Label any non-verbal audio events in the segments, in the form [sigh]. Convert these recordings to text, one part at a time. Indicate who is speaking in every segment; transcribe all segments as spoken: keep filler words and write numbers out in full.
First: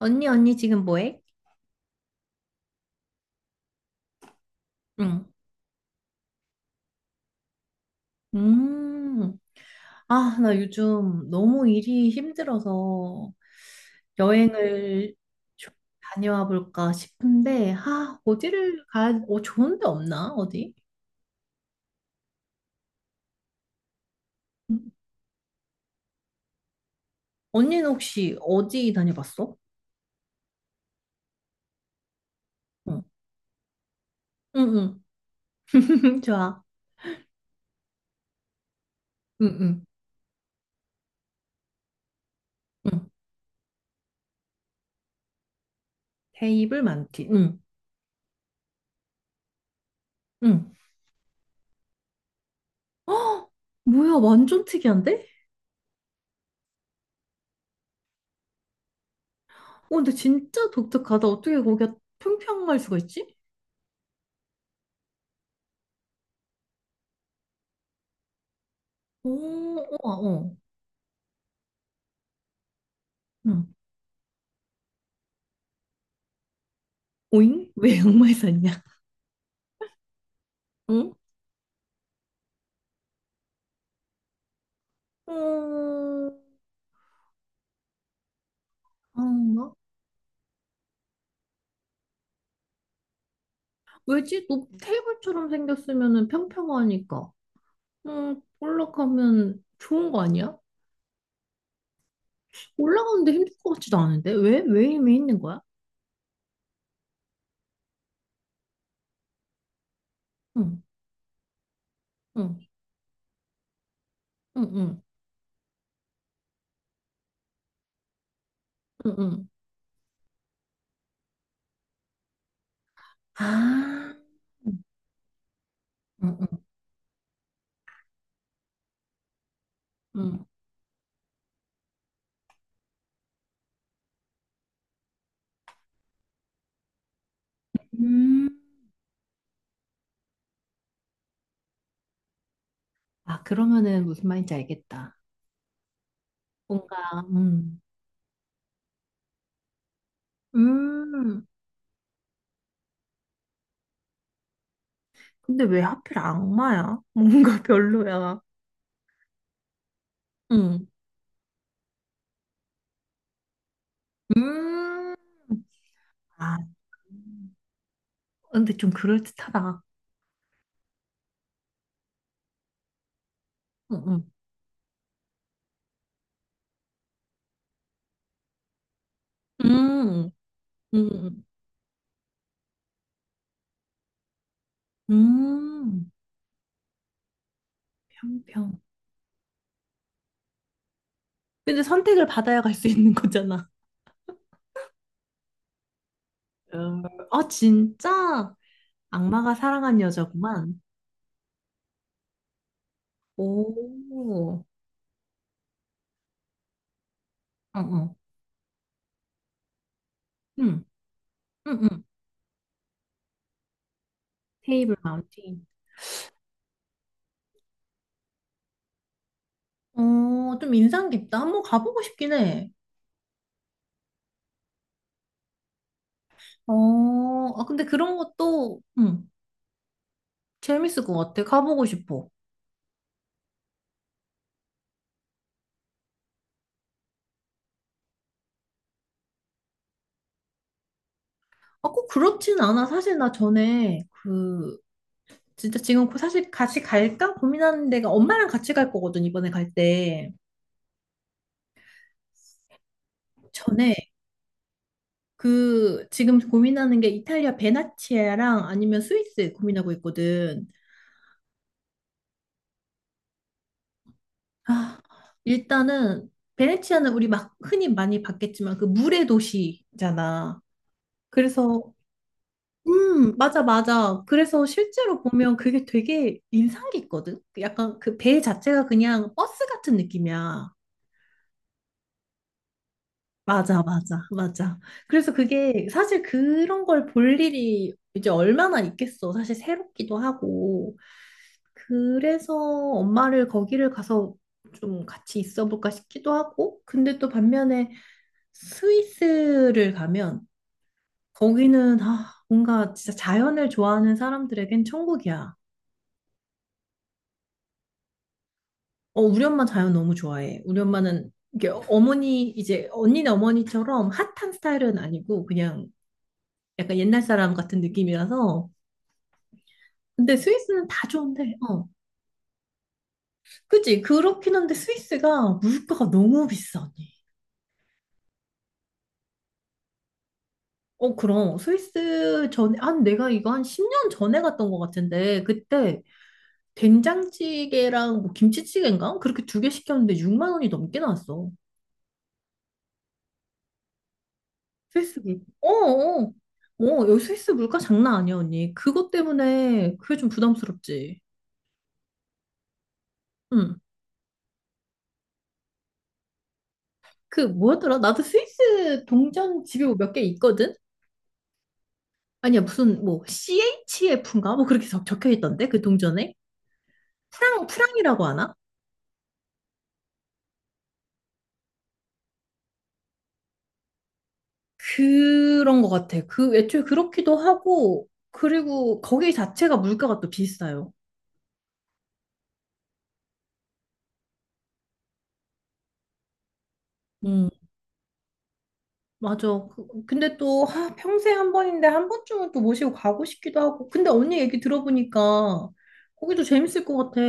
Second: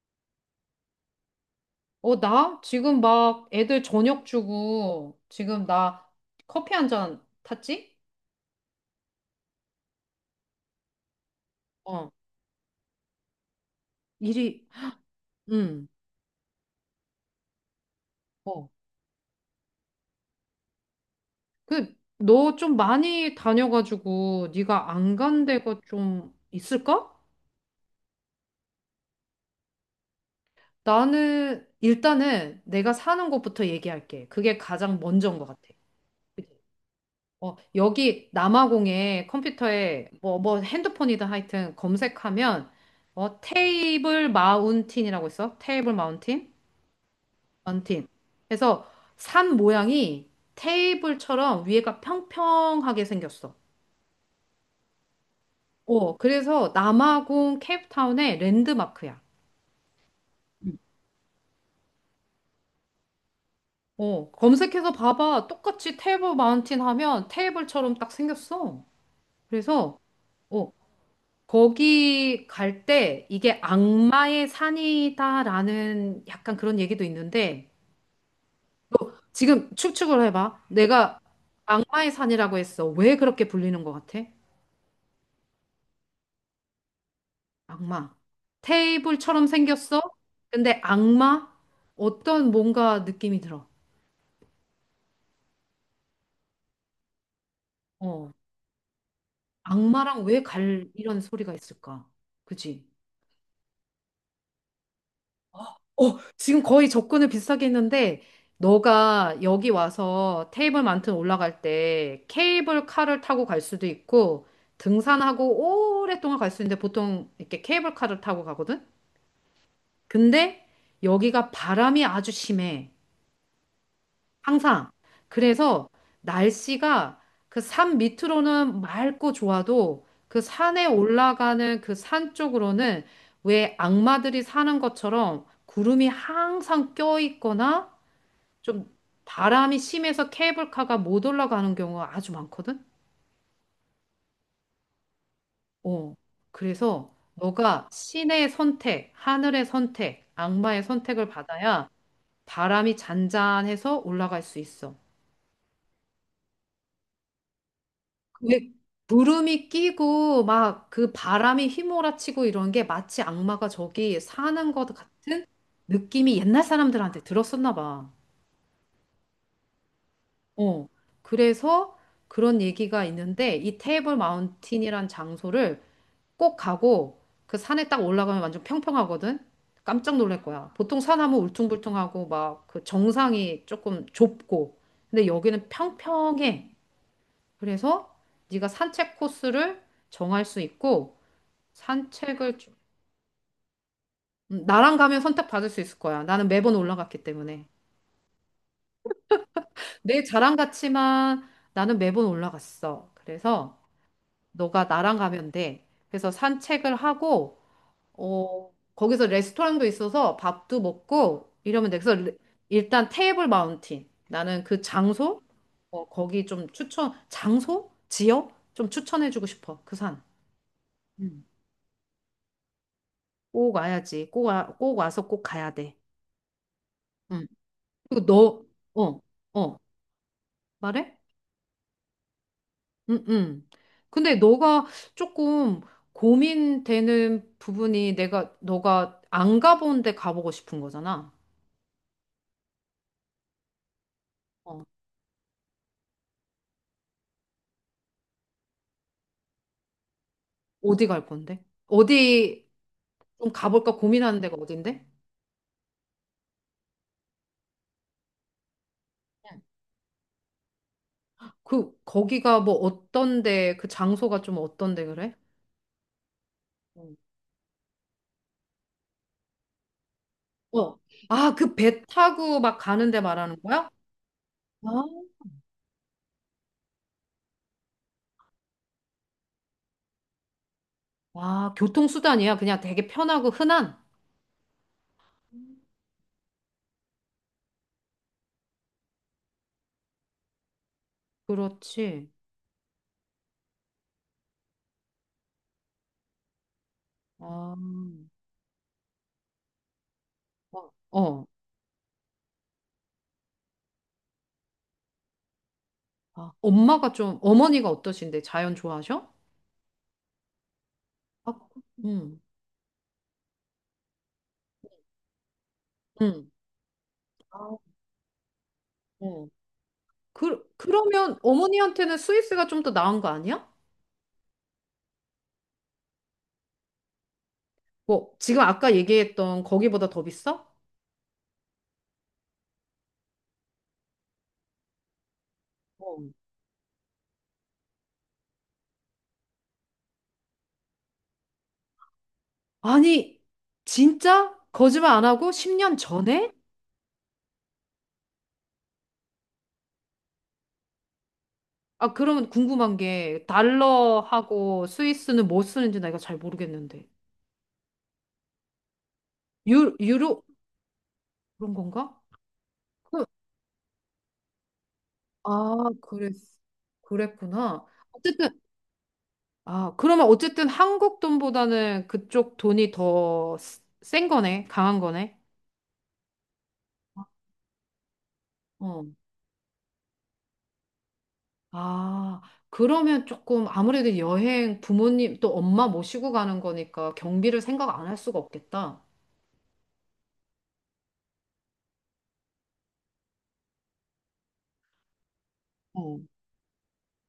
Speaker 1: 언니, 언니 지금 뭐해?
Speaker 2: 어, 나? 지금 막 애들 저녁 주고,
Speaker 1: 응.
Speaker 2: 지금 나 커피 한 잔 탔지?
Speaker 1: 음. 아, 나 요즘 너무 일이
Speaker 2: 어,
Speaker 1: 힘들어서
Speaker 2: 일이,
Speaker 1: 여행을 좀
Speaker 2: 응,
Speaker 1: 다녀와 볼까 싶은데, 아,
Speaker 2: 어.
Speaker 1: 어디를 가야, 어, 좋은 데 없나? 어디?
Speaker 2: 그, 너 좀 많이 다녀가지고,
Speaker 1: 음.
Speaker 2: 네가 안 간 데가 좀 있을까?
Speaker 1: 언니는 혹시 어디 다녀봤어?
Speaker 2: 나는, 일단은 내가
Speaker 1: 응.
Speaker 2: 사는 곳부터 얘기할게. 그게
Speaker 1: 응,
Speaker 2: 가장
Speaker 1: 응.
Speaker 2: 먼저인 것 같아.
Speaker 1: [laughs]
Speaker 2: 그치?
Speaker 1: 좋아.
Speaker 2: 어, 여기 남아공에
Speaker 1: 응, 응.
Speaker 2: 컴퓨터에 뭐, 뭐 핸드폰이든 하여튼 검색하면,
Speaker 1: 응.
Speaker 2: 어, 테이블 마운틴이라고 있어? 테이블 마운틴?
Speaker 1: 테이블 많티. 응.
Speaker 2: 원팀. 그래서 산 모양이
Speaker 1: 응.
Speaker 2: 테이블처럼 위에가 평평하게
Speaker 1: 어,
Speaker 2: 생겼어.
Speaker 1: 뭐야, 완전 특이한데?
Speaker 2: 어, 그래서 남아공 케이프타운의 랜드마크야.
Speaker 1: 어, 근데 진짜 독특하다. 어떻게 거기가 평평할 수가 있지?
Speaker 2: 어, 검색해서 봐봐. 똑같이 테이블 마운틴 하면 테이블처럼 딱 생겼어.
Speaker 1: 오,
Speaker 2: 그래서,
Speaker 1: 어. 어.
Speaker 2: 어, 거기 갈 때 이게
Speaker 1: 응.
Speaker 2: 악마의 산이다라는 약간 그런 얘기도 있는데
Speaker 1: 오잉? 왜 양말 샀냐?
Speaker 2: 지금 추측을 해봐.
Speaker 1: 응?
Speaker 2: 내가 악마의 산이라고 했어. 왜 그렇게 불리는 것 같아?
Speaker 1: 음,
Speaker 2: 악마. 테이블처럼
Speaker 1: 가
Speaker 2: 생겼어? 근데 악마? 어떤 뭔가 느낌이 들어.
Speaker 1: 왜지? 높 테이블처럼 생겼으면은 평평하니까.
Speaker 2: 어.
Speaker 1: 음, 올라가면 좋은 거
Speaker 2: 악마랑 왜
Speaker 1: 아니야?
Speaker 2: 갈 이런 소리가 있을까? 그지?
Speaker 1: 올라가는데 힘들 것 같지도 않은데? 왜? 왜 힘이 있는 거야?
Speaker 2: 어, 지금 거의 접근을 비슷하게 했는데, 너가 여기 와서
Speaker 1: 응,
Speaker 2: 테이블 만튼 올라갈 때
Speaker 1: 응,
Speaker 2: 케이블 카를 타고 갈 수도 있고,
Speaker 1: 응, 응,
Speaker 2: 등산하고 오랫동안 갈 수 있는데 보통 이렇게 케이블 카를 타고 가거든?
Speaker 1: 응, 응.
Speaker 2: 근데 여기가 바람이 아주 심해.
Speaker 1: 아, 응,
Speaker 2: 항상. 그래서
Speaker 1: 응,
Speaker 2: 날씨가 그 산 밑으로는 맑고 좋아도 그
Speaker 1: 응.
Speaker 2: 산에 올라가는 그 산 쪽으로는 왜 악마들이 사는 것처럼 구름이 항상 껴있거나
Speaker 1: 음,
Speaker 2: 좀 바람이 심해서 케이블카가 못 올라가는 경우가 아주 많거든?
Speaker 1: 아, 그러면은 무슨 말인지 알겠다.
Speaker 2: 어.
Speaker 1: 뭔가,
Speaker 2: 그래서
Speaker 1: 음,
Speaker 2: 너가 신의 선택, 하늘의 선택, 악마의 선택을
Speaker 1: 음.
Speaker 2: 받아야 바람이 잔잔해서 올라갈 수 있어.
Speaker 1: 근데 왜 하필 악마야? 뭔가 별로야.
Speaker 2: 왜 구름이 끼고
Speaker 1: 응,
Speaker 2: 막 그 바람이 휘몰아치고 이런 게 마치 악마가 저기 사는 것
Speaker 1: 음.
Speaker 2: 같은 느낌이
Speaker 1: 아,
Speaker 2: 옛날 사람들한테 들었었나 봐.
Speaker 1: 근데 좀 그럴듯하다.
Speaker 2: 어. 그래서 그런 얘기가 있는데 이
Speaker 1: 응,
Speaker 2: 테이블
Speaker 1: 응.
Speaker 2: 마운틴이란 장소를 꼭 가고 그 산에 딱 올라가면 완전 평평하거든. 깜짝
Speaker 1: 음,
Speaker 2: 놀랄 거야. 보통 산 하면
Speaker 1: 음,
Speaker 2: 울퉁불퉁하고 막 그 정상이 조금 좁고 근데 여기는
Speaker 1: 음,
Speaker 2: 평평해. 그래서 네가
Speaker 1: 평평.
Speaker 2: 산책 코스를 정할 수 있고
Speaker 1: 근데 선택을
Speaker 2: 산책을
Speaker 1: 받아야
Speaker 2: 좀-
Speaker 1: 갈 수 있는 거잖아.
Speaker 2: 음, 나랑 가면 선택받을 수 있을 거야. 나는 매번
Speaker 1: 음.
Speaker 2: 올라갔기
Speaker 1: 어,
Speaker 2: 때문에.
Speaker 1: 진짜? 악마가 사랑한
Speaker 2: 내 자랑
Speaker 1: 여자구만.
Speaker 2: 같지만 나는 매번 올라갔어. 그래서
Speaker 1: 오,
Speaker 2: 너가 나랑 가면 돼. 그래서 산책을 하고,
Speaker 1: 어, 어.
Speaker 2: 어, 거기서 레스토랑도 있어서 밥도
Speaker 1: 응,
Speaker 2: 먹고
Speaker 1: 응,
Speaker 2: 이러면 돼.
Speaker 1: 응.
Speaker 2: 그래서 레- 일단 테이블 마운틴. 나는 그
Speaker 1: 테이블
Speaker 2: 장소,
Speaker 1: 마운틴.
Speaker 2: 어, 거기 좀 추천, 장소? 지역? 좀 추천해주고 싶어. 그 산.
Speaker 1: 어, 좀 인상 깊다.
Speaker 2: 음.
Speaker 1: 한번 가보고 싶긴 해.
Speaker 2: 꼭 와야지. 꼭 와, 꼭 와서 꼭 가야 돼. 음.
Speaker 1: 어, 아, 근데 그런
Speaker 2: 그리고 너,
Speaker 1: 것도,
Speaker 2: 어.
Speaker 1: 응,
Speaker 2: 어.
Speaker 1: 재밌을 것
Speaker 2: 말해?
Speaker 1: 같아. 가보고 싶어.
Speaker 2: 응, 응. 근데 너가 조금 고민되는 부분이 내가, 너가 안 가본 데 가보고 싶은 거잖아.
Speaker 1: 아, 꼭 그렇진 않아. 사실 나 전에 그
Speaker 2: 어.
Speaker 1: 진짜 지금 고- 사실 같이 갈까 고민하는 데가 엄마랑 같이 갈 거거든, 이번에 갈 때.
Speaker 2: 어디 갈 건데? 어디 좀
Speaker 1: 전에
Speaker 2: 가볼까 고민하는 데가 어딘데?
Speaker 1: 그 지금 고민하는 게 이탈리아 베네치아랑 아니면 스위스
Speaker 2: 응.
Speaker 1: 고민하고 있거든.
Speaker 2: 그, 거기가 뭐 어떤데, 그 장소가 좀
Speaker 1: 아,
Speaker 2: 어떤데 그래?
Speaker 1: 일단은 베네치아는
Speaker 2: 응.
Speaker 1: 우리 막 흔히 많이 봤겠지만 그 물의 도시잖아.
Speaker 2: 어. 아, 그
Speaker 1: 그래서
Speaker 2: 배 타고 막 가는데
Speaker 1: 음,
Speaker 2: 말하는
Speaker 1: 맞아,
Speaker 2: 거야?
Speaker 1: 맞아. 그래서
Speaker 2: 아,
Speaker 1: 실제로 보면 그게 되게 인상 깊거든. 약간 그 배 자체가 그냥 버스 같은 느낌이야.
Speaker 2: 아, 교통수단이야. 그냥 되게 편하고
Speaker 1: 맞아,
Speaker 2: 흔한?
Speaker 1: 맞아, 맞아. 그래서 그게 사실 그런 걸 볼 일이 이제 얼마나 있겠어. 사실 새롭기도 하고.
Speaker 2: 그렇지.
Speaker 1: 그래서 엄마를 거기를 가서 좀 같이 있어 볼까 싶기도 하고. 근데 또
Speaker 2: 아,
Speaker 1: 반면에 스위스를 가면
Speaker 2: 어. 어.
Speaker 1: 거기는 아, 뭔가 진짜 자연을 좋아하는 사람들에겐 천국이야.
Speaker 2: 아, 엄마가 좀, 어머니가 어떠신데? 자연
Speaker 1: 어,
Speaker 2: 좋아하셔?
Speaker 1: 우리 엄마 자연 너무 좋아해. 우리 엄마는
Speaker 2: 아,
Speaker 1: 이게
Speaker 2: 응,
Speaker 1: 어머니, 이제 언니네 어머니처럼 핫한 스타일은 아니고 그냥
Speaker 2: 응.
Speaker 1: 약간 옛날 사람
Speaker 2: 아,
Speaker 1: 같은 느낌이라서
Speaker 2: 어.
Speaker 1: 근데
Speaker 2: 그,
Speaker 1: 스위스는 다
Speaker 2: 그러면
Speaker 1: 좋은데, 어.
Speaker 2: 어머니한테는 스위스가 좀 더 나은 거 아니야?
Speaker 1: 그치? 그렇긴 한데 스위스가 물가가 너무 비싸니.
Speaker 2: 뭐, 지금 아까 얘기했던 거기보다 더 비싸?
Speaker 1: 어, 그럼. 스위스 전에, 한 내가 이거 한 십 년 전에 갔던 것 같은데, 그때
Speaker 2: 어.
Speaker 1: 된장찌개랑 뭐 김치찌개인가? 그렇게 두 개 시켰는데 육만 원이 넘게 나왔어.
Speaker 2: 아니, 진짜? 거짓말
Speaker 1: 스위스
Speaker 2: 안
Speaker 1: 물가.
Speaker 2: 하고
Speaker 1: 어,
Speaker 2: 십 년
Speaker 1: 어.
Speaker 2: 전에?
Speaker 1: 어, 여기 스위스 물가 장난 아니야, 언니. 그것 때문에 그게 좀 부담스럽지.
Speaker 2: 아, 그러면 궁금한 게,
Speaker 1: 응.
Speaker 2: 달러하고 스위스는 뭐 쓰는지 나이가잘 모르겠는데.
Speaker 1: 그 뭐였더라? 나도 스위스 동전 집에 뭐
Speaker 2: 유,
Speaker 1: 몇개
Speaker 2: 유로?
Speaker 1: 있거든?
Speaker 2: 그런 건가?
Speaker 1: 아니야, 무슨 뭐
Speaker 2: 그-
Speaker 1: 씨에이치에프인가? 뭐 그렇게 적, 적혀 있던데
Speaker 2: 아,
Speaker 1: 그 동전에?
Speaker 2: 그랬,
Speaker 1: 프랑
Speaker 2: 그랬구나.
Speaker 1: 프랑이라고 하나?
Speaker 2: 어쨌든 아, 그러면 어쨌든 한국 돈보다는 그쪽 돈이 더 센 거네, 강한 거네.
Speaker 1: 그런 것 같아. 그 애초에 그렇기도 하고 그리고
Speaker 2: 어.
Speaker 1: 거기 자체가 물가가 또 비싸요.
Speaker 2: 아, 그러면 조금 아무래도 여행 부모님 또 엄마 모시고 가는 거니까
Speaker 1: 음.
Speaker 2: 경비를 생각 안 할 수가 없겠다.
Speaker 1: 맞아. 그- 근데 또 아, 평생 한 번인데 한 번쯤은 또 모시고 가고 싶기도 하고. 근데 언니 얘기 들어보니까
Speaker 2: 어.
Speaker 1: 거기도 재밌을 것 같아.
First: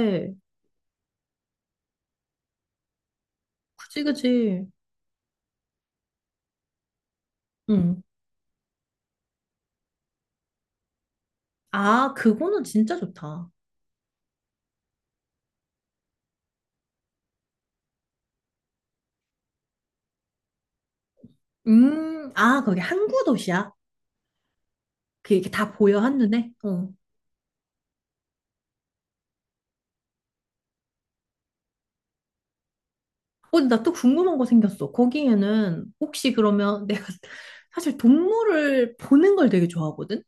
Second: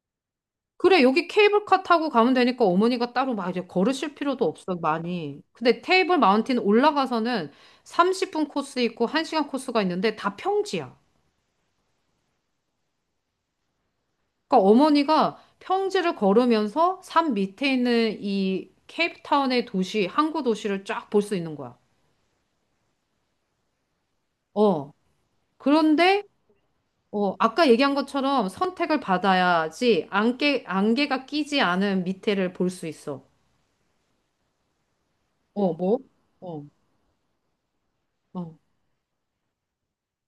Speaker 2: 그래, 여기 케이블카 타고 가면 되니까 어머니가 따로 막 이제
Speaker 1: 그치,
Speaker 2: 걸으실 필요도
Speaker 1: 그치.
Speaker 2: 없어, 많이. 근데 테이블 마운틴 올라가서는
Speaker 1: 응.
Speaker 2: 삼십 분 코스 있고 한 시간 코스가 있는데 다 평지야.
Speaker 1: 아, 그거는 진짜 좋다.
Speaker 2: 그러니까 어머니가 평지를 걸으면서 산 밑에 있는 이 케이프타운의 도시, 항구 도시를 쫙 볼 수 있는 거야.
Speaker 1: 음, 아, 거기 항구 도시야?
Speaker 2: 어.
Speaker 1: 그 이렇게 다 보여
Speaker 2: 그런데
Speaker 1: 한눈에? 어.
Speaker 2: 어, 아까 얘기한 것처럼 선택을 받아야지 안개 안개가 끼지 않은 밑에를 볼 수 있어.
Speaker 1: 어, 나 또 궁금한 거 생겼어.
Speaker 2: 어,
Speaker 1: 거기에는
Speaker 2: 뭐?
Speaker 1: 혹시
Speaker 2: 어,
Speaker 1: 그러면 내가 [laughs] 사실
Speaker 2: 어,
Speaker 1: 동물을 보는 걸 되게 좋아하거든?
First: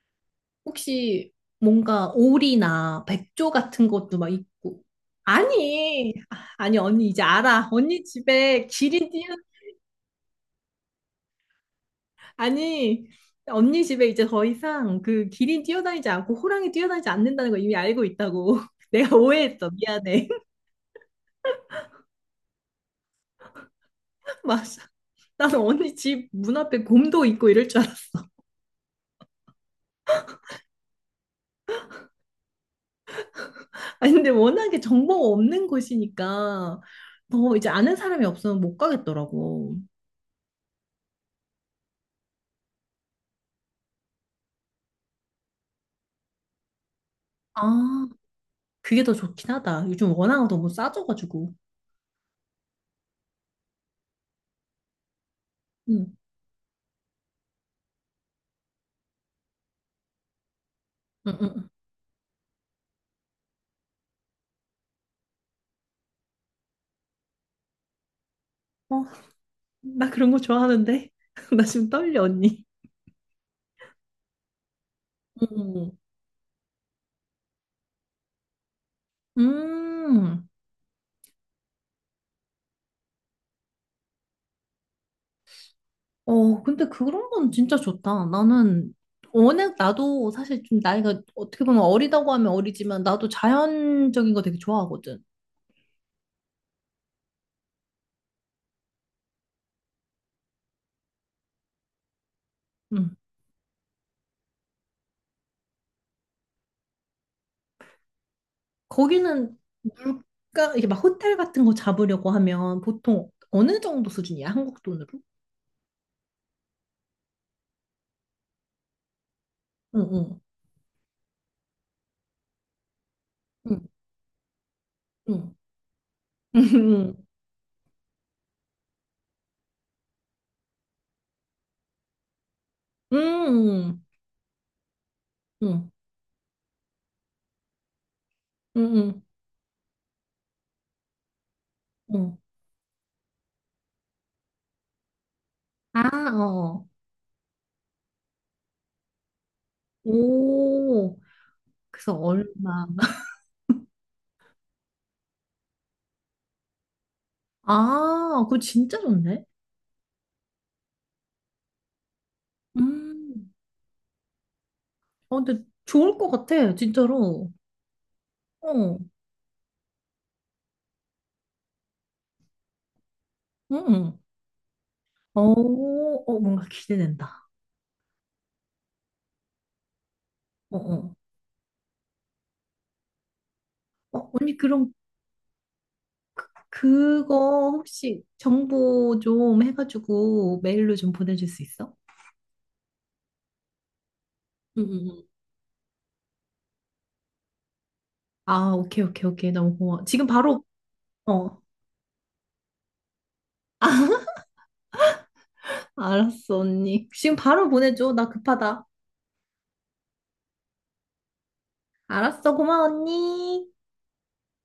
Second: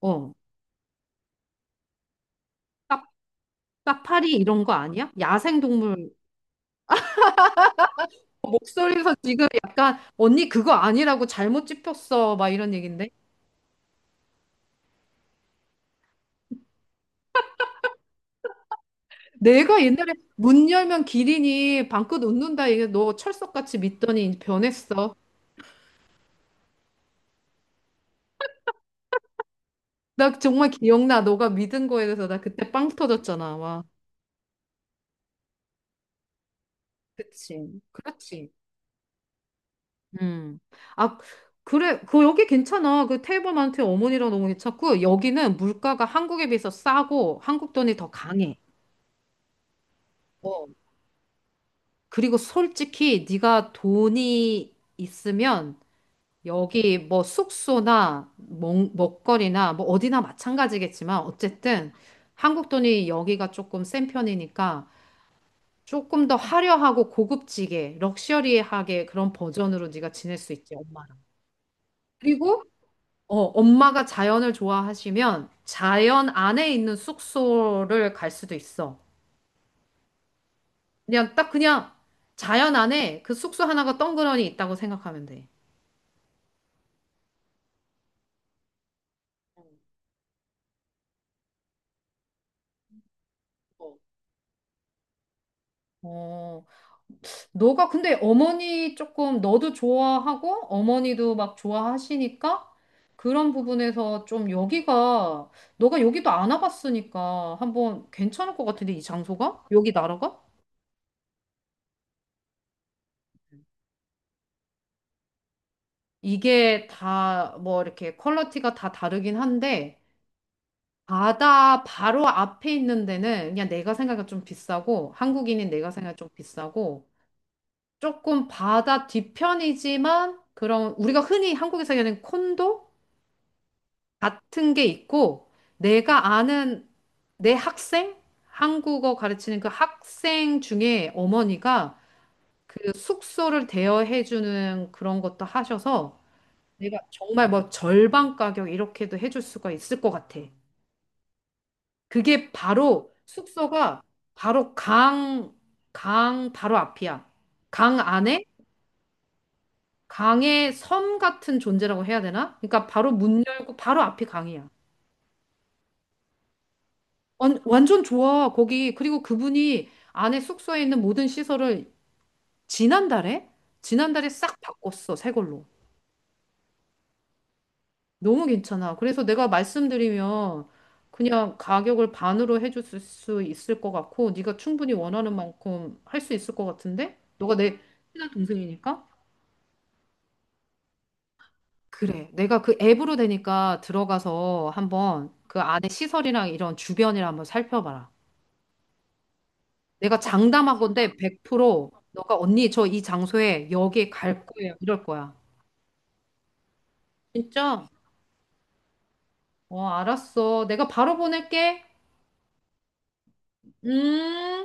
Speaker 2: 어.
Speaker 1: 혹시 뭔가 오리나 백조 같은
Speaker 2: 까-
Speaker 1: 것도
Speaker 2: 파
Speaker 1: 막
Speaker 2: 리 이런 거
Speaker 1: 있고.
Speaker 2: 아니야? 야생동물.
Speaker 1: 아니, 아, 아니, 언니 이제 알아. 언니 집에 기린
Speaker 2: 목소리에서
Speaker 1: 뛰어,
Speaker 2: 지금 약간 언니 그거 아니라고 잘못 짚였어. 막 이런
Speaker 1: 아니,
Speaker 2: 얘긴데.
Speaker 1: 언니 집에 이제 더 이상 그 기린 뛰어다니지 않고 호랑이 뛰어다니지 않는다는 거 이미 알고 있다고. [laughs] 내가 오해했어.
Speaker 2: 내가 옛날에
Speaker 1: 미안해.
Speaker 2: 문 열면 기린이 방긋 웃는다 이게 너 철석같이 믿더니
Speaker 1: [laughs] 맞아.
Speaker 2: 변했어.
Speaker 1: 나는 언니 집 문 앞에 곰도 있고 이럴 줄 알았어.
Speaker 2: 나 정말 기억나. 너가 믿은 거에 대해서 나 그때 빵 터졌잖아. 와.
Speaker 1: 아니, 근데 워낙에 정보가 없는 곳이니까 더 이제
Speaker 2: 그치.
Speaker 1: 아는 사람이
Speaker 2: 그렇지.
Speaker 1: 없으면 못 가겠더라고.
Speaker 2: 음. 아, 그래. 그 여기 괜찮아. 그 테이블만트 어머니랑 너무 괜찮고 여기는 물가가 한국에 비해서 싸고 한국 돈이
Speaker 1: 아,
Speaker 2: 더 강해.
Speaker 1: 그게 더 좋긴 하다. 요즘 워낙
Speaker 2: 어,
Speaker 1: 너무 싸져가지고.
Speaker 2: 그리고 솔직히 네가 돈이 있으면
Speaker 1: 응.
Speaker 2: 여기 뭐 숙소나 먹, 먹거리나 뭐 어디나 마찬가지겠지만
Speaker 1: 응, 응,
Speaker 2: 어쨌든 한국 돈이 여기가 조금 센 편이니까 조금 더 화려하고 고급지게
Speaker 1: 어,
Speaker 2: 럭셔리하게 그런 버전으로
Speaker 1: 나
Speaker 2: 네가
Speaker 1: 그런 거
Speaker 2: 지낼 수 있지
Speaker 1: 좋아하는데.
Speaker 2: 엄마랑.
Speaker 1: [laughs] 나 지금 떨려,
Speaker 2: 그리고
Speaker 1: 언니.
Speaker 2: 어, 엄마가 자연을 좋아하시면
Speaker 1: 응.
Speaker 2: 자연 안에 있는 숙소를 갈 수도 있어.
Speaker 1: 음,
Speaker 2: 그냥 딱 그냥 자연 안에 그 숙소 하나가 덩그러니 있다고 생각하면 돼.
Speaker 1: 어, 근데 그런 건 진짜 좋다. 나는, 워낙 나도 사실 좀 나이가 어떻게 보면 어리다고 하면 어리지만 나도 자연적인 거 되게 좋아하거든.
Speaker 2: 어. 너가 근데 어머니 조금 너도 좋아하고 어머니도 막 좋아하시니까 그런 부분에서 좀 여기가 너가 여기도 안 와봤으니까 한번 괜찮을 것 같은데 이
Speaker 1: 거기는
Speaker 2: 장소가? 여기 나라가?
Speaker 1: 물가, 이게 막 호텔 같은 거 잡으려고 하면 보통 어느 정도 수준이야? 한국 돈으로?
Speaker 2: 이게 다 뭐 이렇게 퀄리티가 다 다르긴 한데
Speaker 1: 응, 응,
Speaker 2: 바다 바로 앞에 있는 데는 그냥
Speaker 1: 응,
Speaker 2: 내가 생각해 좀 비싸고
Speaker 1: 응,
Speaker 2: 한국인인 내가 생각해 좀
Speaker 1: 응,
Speaker 2: 비싸고
Speaker 1: [laughs]
Speaker 2: 조금 바다 뒤편이지만 그런 우리가 흔히 한국에서 얘기하는 콘도?
Speaker 1: 응,
Speaker 2: 같은 게 있고,
Speaker 1: 응,
Speaker 2: 내가 아는 내 학생?
Speaker 1: 응,
Speaker 2: 한국어
Speaker 1: 응,
Speaker 2: 가르치는 그 학생 중에 어머니가
Speaker 1: 응.
Speaker 2: 그 숙소를 대여해 주는 그런 것도
Speaker 1: 아,
Speaker 2: 하셔서
Speaker 1: 어.
Speaker 2: 내가 정말 뭐 절반 가격 이렇게도 해줄 수가 있을 것 같아.
Speaker 1: 오, 그래서
Speaker 2: 그게
Speaker 1: 얼마.
Speaker 2: 바로
Speaker 1: [laughs]
Speaker 2: 숙소가 바로 강, 강 바로 앞이야. 강
Speaker 1: 아,
Speaker 2: 안에
Speaker 1: 그거 진짜 좋네.
Speaker 2: 강의 섬 같은 존재라고 해야 되나? 그러니까 바로 문
Speaker 1: 음.
Speaker 2: 열고 바로 앞이 강이야.
Speaker 1: 어, 근데 좋을 것 같아, 진짜로.
Speaker 2: 완, 완전 좋아, 거기.
Speaker 1: 어,
Speaker 2: 그리고 그분이 안에 숙소에 있는 모든 시설을 지난달에?
Speaker 1: 응, 응.
Speaker 2: 지난달에 싹 바꿨어, 새
Speaker 1: 어,
Speaker 2: 걸로.
Speaker 1: 어, 뭔가 기대된다.
Speaker 2: 너무 괜찮아. 그래서 내가 말씀드리면
Speaker 1: 어, 어.
Speaker 2: 그냥 가격을 반으로 해줄 수 있을 것
Speaker 1: 어,
Speaker 2: 같고,
Speaker 1: 언니,
Speaker 2: 네가
Speaker 1: 그럼
Speaker 2: 충분히 원하는 만큼 할 수 있을 것 같은데? 너가
Speaker 1: 그거
Speaker 2: 내
Speaker 1: 혹시
Speaker 2: 친한 동생이니까?
Speaker 1: 정보 좀 해가지고 메일로 좀 보내줄 수 있어?
Speaker 2: 그래. 내가 그 앱으로 되니까 들어가서
Speaker 1: 응, 응, 응.
Speaker 2: 한번 그 안에 시설이랑 이런 주변이랑 한번 살펴봐라.
Speaker 1: 아, 오케이, 오케이, 오케이. 너무 고마워.
Speaker 2: 내가
Speaker 1: 지금 바로,
Speaker 2: 장담하건데
Speaker 1: 어,
Speaker 2: 백 퍼센트 너가 언니 저 이 장소에 여기 갈 거예요. 이럴 거야.
Speaker 1: 알았어, 언니. 지금 바로
Speaker 2: 진짜?
Speaker 1: 보내줘. 나 급하다.
Speaker 2: 어, 알았어. 내가 바로 보낼게.
Speaker 1: 알았어, 고마워, 언니.
Speaker 2: 음.